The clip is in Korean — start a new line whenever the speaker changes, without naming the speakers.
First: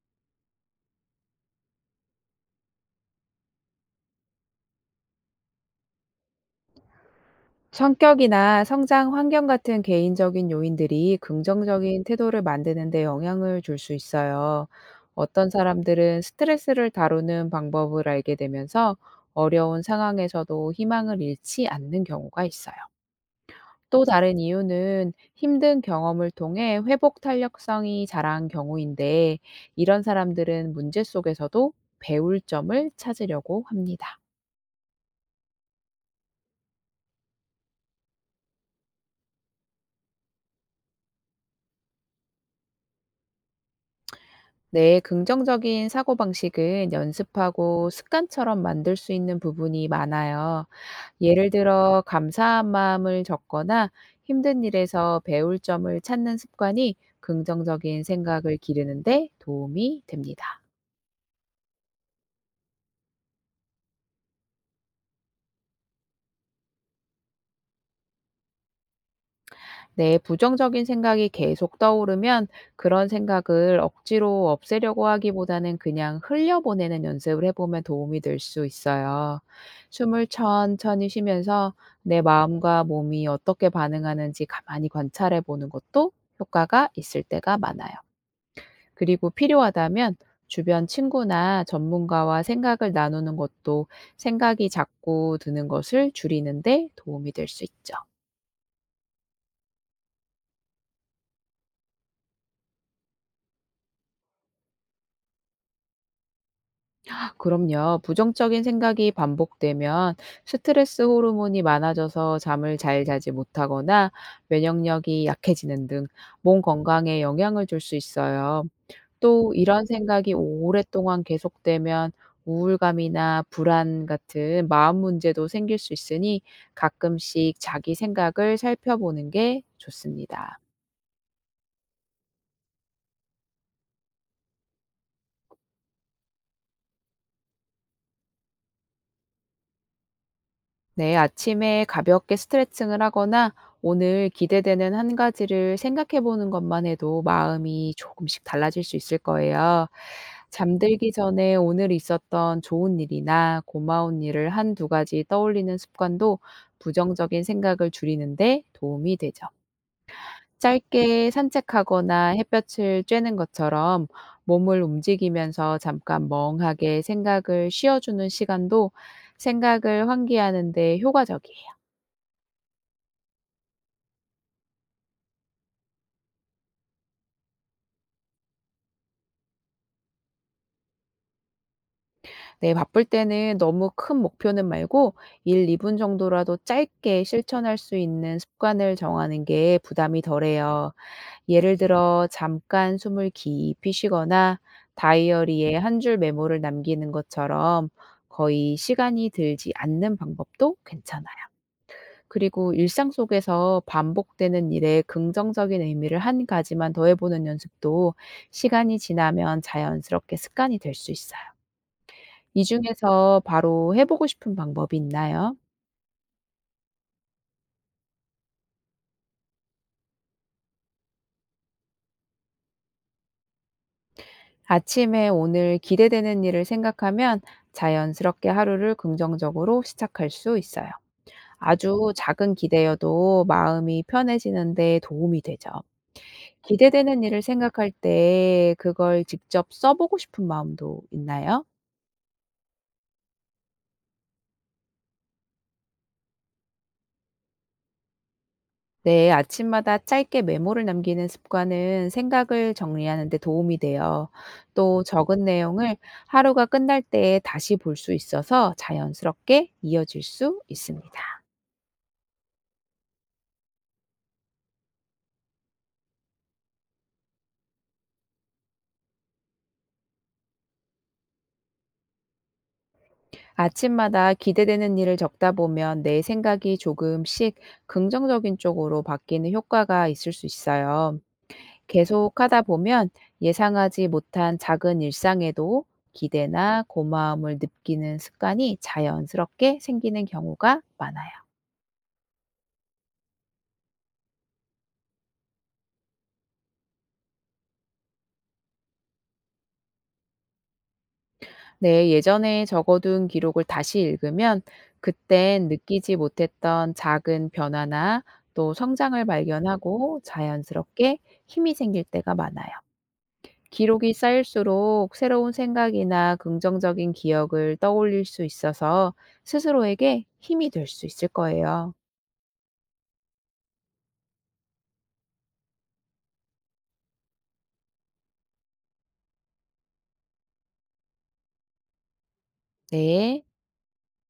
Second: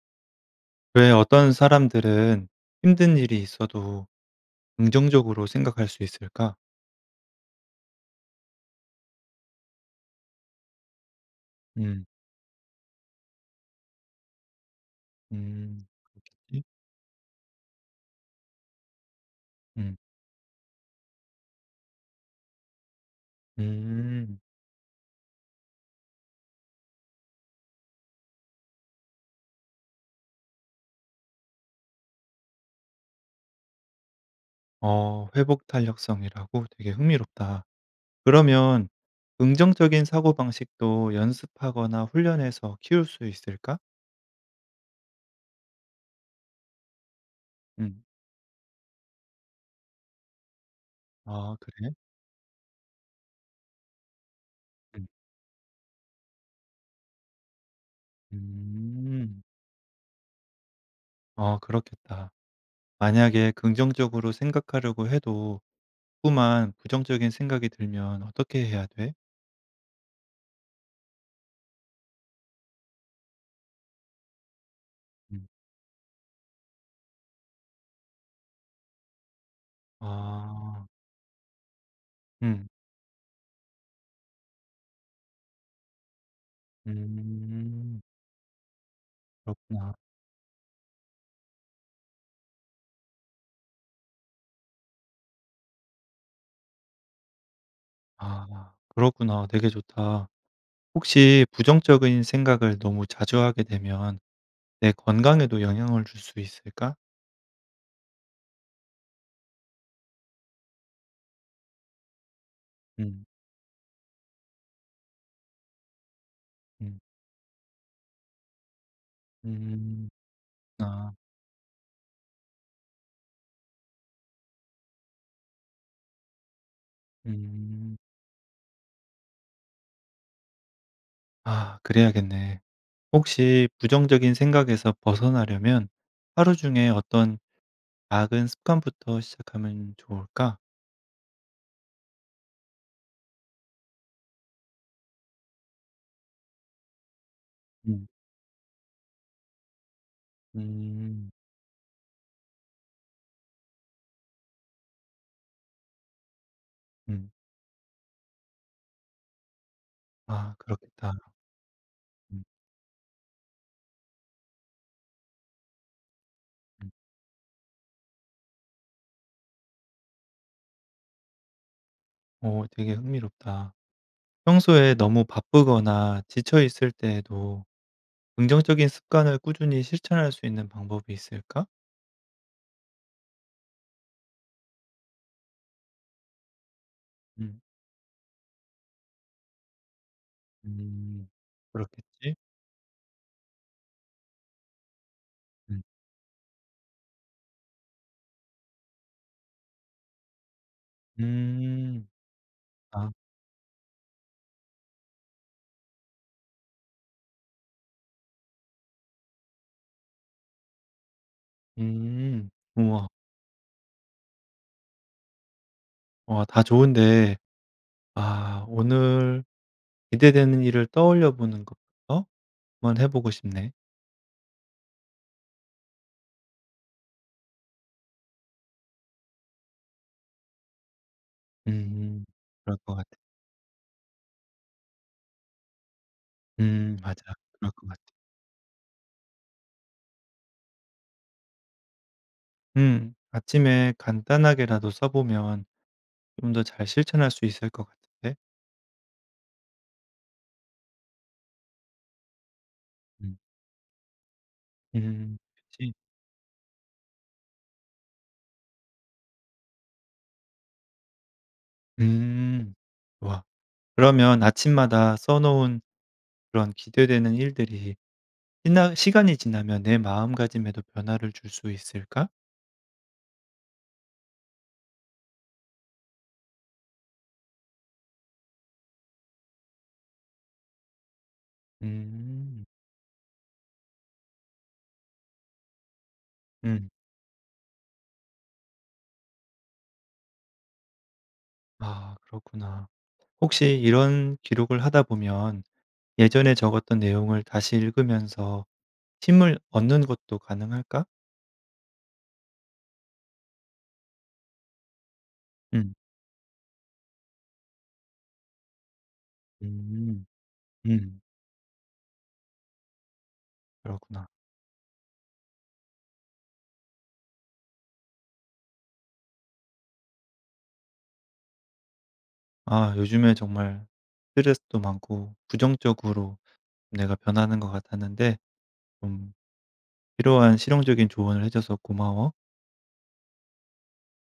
왜 어떤 사람들은 힘든 일이 있어도 긍정적으로 생각할 수 있을까?
성격이나 성장 환경 같은 개인적인 요인들이 긍정적인
음.
태도를 만드는 데 영향을 줄 수 있어요. 어떤
음.
사람들은
이
스트레스를 다루는 방법을 알게 되면서 어려운
음.
상황에서도 희망을 잃지 않는 경우가 있어요. 또 다른
음.
이유는 힘든 경험을 통해 회복 탄력성이 자란 경우인데, 이런 사람들은 문제 속에서도 배울 점을 찾으려고 합니다.
어, 회복 탄력성이라고? 되게 흥미롭다. 그러면 긍정적인 사고방식도 연습하거나 훈련해서 키울 수 있을까?
네, 긍정적인 사고방식은 연습하고
음.
습관처럼 만들 수 있는 부분이 많아요. 예를
아 그래?
들어, 감사한 마음을 적거나 힘든
음.
일에서 배울 점을 찾는 습관이 긍정적인 생각을 기르는데
음.
도움이 됩니다.
아 그렇겠다. 만약에 긍정적으로 생각하려고 해도 자꾸만 부정적인 생각이 들면 어떻게 해야 돼?
네, 부정적인 생각이 계속 떠오르면 그런 생각을 억지로 없애려고
음.
하기보다는 그냥 흘려보내는 연습을 해보면 도움이 될 수 있어요. 숨을
아.
천천히 쉬면서 내
음.
마음과 몸이 어떻게 반응하는지 가만히 관찰해 보는 것도 효과가 있을 때가 많아요.
음.
그리고
그렇구나.
필요하다면 주변 친구나 전문가와 생각을 나누는 것도 생각이 자꾸 드는 것을 줄이는데 도움이 될 수 있죠.
아 그렇구나. 되게 좋다. 혹시 부정적인 생각을 너무 자주 하게 되면 내 건강에도 영향을 줄 수 있을까?
그럼요. 부정적인 생각이 반복되면 스트레스 호르몬이 많아져서 잠을 잘
음.
자지 못하거나 면역력이 약해지는 등 몸
음.
건강에 영향을 줄 수 있어요. 또 이런
음.
생각이
아.
오랫동안 계속되면 우울감이나 불안 같은 마음 문제도 생길 수 있으니 가끔씩 자기
음.
생각을 살펴보는 게 좋습니다.
아 그래야겠네. 혹시 부정적인 생각에서 벗어나려면 하루 중에 어떤 작은 습관부터 시작하면 좋을까?
네, 아침에 가볍게 스트레칭을 하거나 오늘 기대되는 한 가지를 생각해 보는 것만 해도 마음이
음.
조금씩 달라질 수 있을 거예요. 잠들기
음.
전에 오늘 있었던 좋은 일이나 고마운 일을 한 두 가지 떠올리는 습관도
음.
부정적인 생각을 줄이는데 도움이 되죠.
아 그렇겠다.
짧게 산책하거나
음.
햇볕을 쬐는 것처럼 몸을 움직이면서 잠깐
음.
멍하게 생각을 쉬어주는 시간도 생각을 환기하는데 효과적이에요.
오, 되게 흥미롭다. 평소에 너무 바쁘거나 지쳐 있을 때에도 긍정적인 습관을 꾸준히 실천할 수 있는 방법이 있을까?
네, 바쁠 때는 너무 큰 목표는 말고 1, 2분 정도라도 짧게
음.
실천할 수 있는 습관을 정하는 게 부담이 덜해요.
음.
예를 들어
그렇겠지?
잠깐 숨을 깊이 쉬거나 다이어리에
음.
한 줄 메모를 남기는 것처럼 거의 시간이 들지 않는 방법도 괜찮아요.
음.
그리고
아.
일상 속에서 반복되는 일에 긍정적인 의미를 한 가지만 더해보는 연습도 시간이 지나면 자연스럽게 습관이 될 수 있어요.
음.
이
우와.
중에서 바로 해 보고 싶은 방법이 있나요?
와 다 좋은데 아 오늘 기대되는 일을 떠올려 보는 것부터 한번 해 보고 싶네.
아침에 오늘 기대되는 일을 생각하면 자연스럽게 하루를 긍정적으로 시작할 수 있어요.
음.
아주
음.
작은
그럴 것 같아.
기대여도 마음이 편해지는 데 도움이 되죠. 기대되는
맞아.
일을
그럴 것
생각할
같아.
때 그걸 직접 써 보고 싶은 마음도 있나요?
음. 아침에 간단하게라도 써 보면 좀 더 잘 실천할 수 있을 것 같은데.
네, 아침마다 짧게 메모를 남기는 습관은 생각을 정리하는
음.
데 도움이 돼요. 또
음.
적은
그치.
내용을 하루가 끝날 때 다시 볼 수 있어서 자연스럽게 이어질 수 있습니다.
음. 와. 그러면 아침마다 써 놓은 그런 기대되는 일들이 지나 시간이 지나면 내 마음가짐에도 변화를 줄 수 있을까?
아침마다 기대되는 일을 적다 보면 내 생각이 조금씩 긍정적인 쪽으로 바뀌는 효과가 있을 수 있어요. 계속 하다
음.
보면 예상하지 못한 작은 일상에도 기대나
음.
고마움을 느끼는 습관이 자연스럽게 생기는 경우가 많아요.
아 그렇구나. 혹시 이런 기록을 하다 보면 예전에 적었던 내용을 다시 읽으면서 힘을 얻는 것도 가능할까?
네, 예전에 적어둔 기록을 다시 읽으면 그땐
음.
느끼지 못했던 작은 변화나 또 성장을 발견하고
음.
자연스럽게
음.
힘이 생길 때가 많아요. 기록이
그렇구나.
쌓일수록 새로운 생각이나 긍정적인 기억을 떠올릴 수 있어서 스스로에게 힘이 될 수 있을 거예요.
아 요즘에 정말 스트레스도 많고 부정적으로 내가 변하는 것 같았는데 좀 필요한 실용적인 조언을 해 줘서 고마워.
네.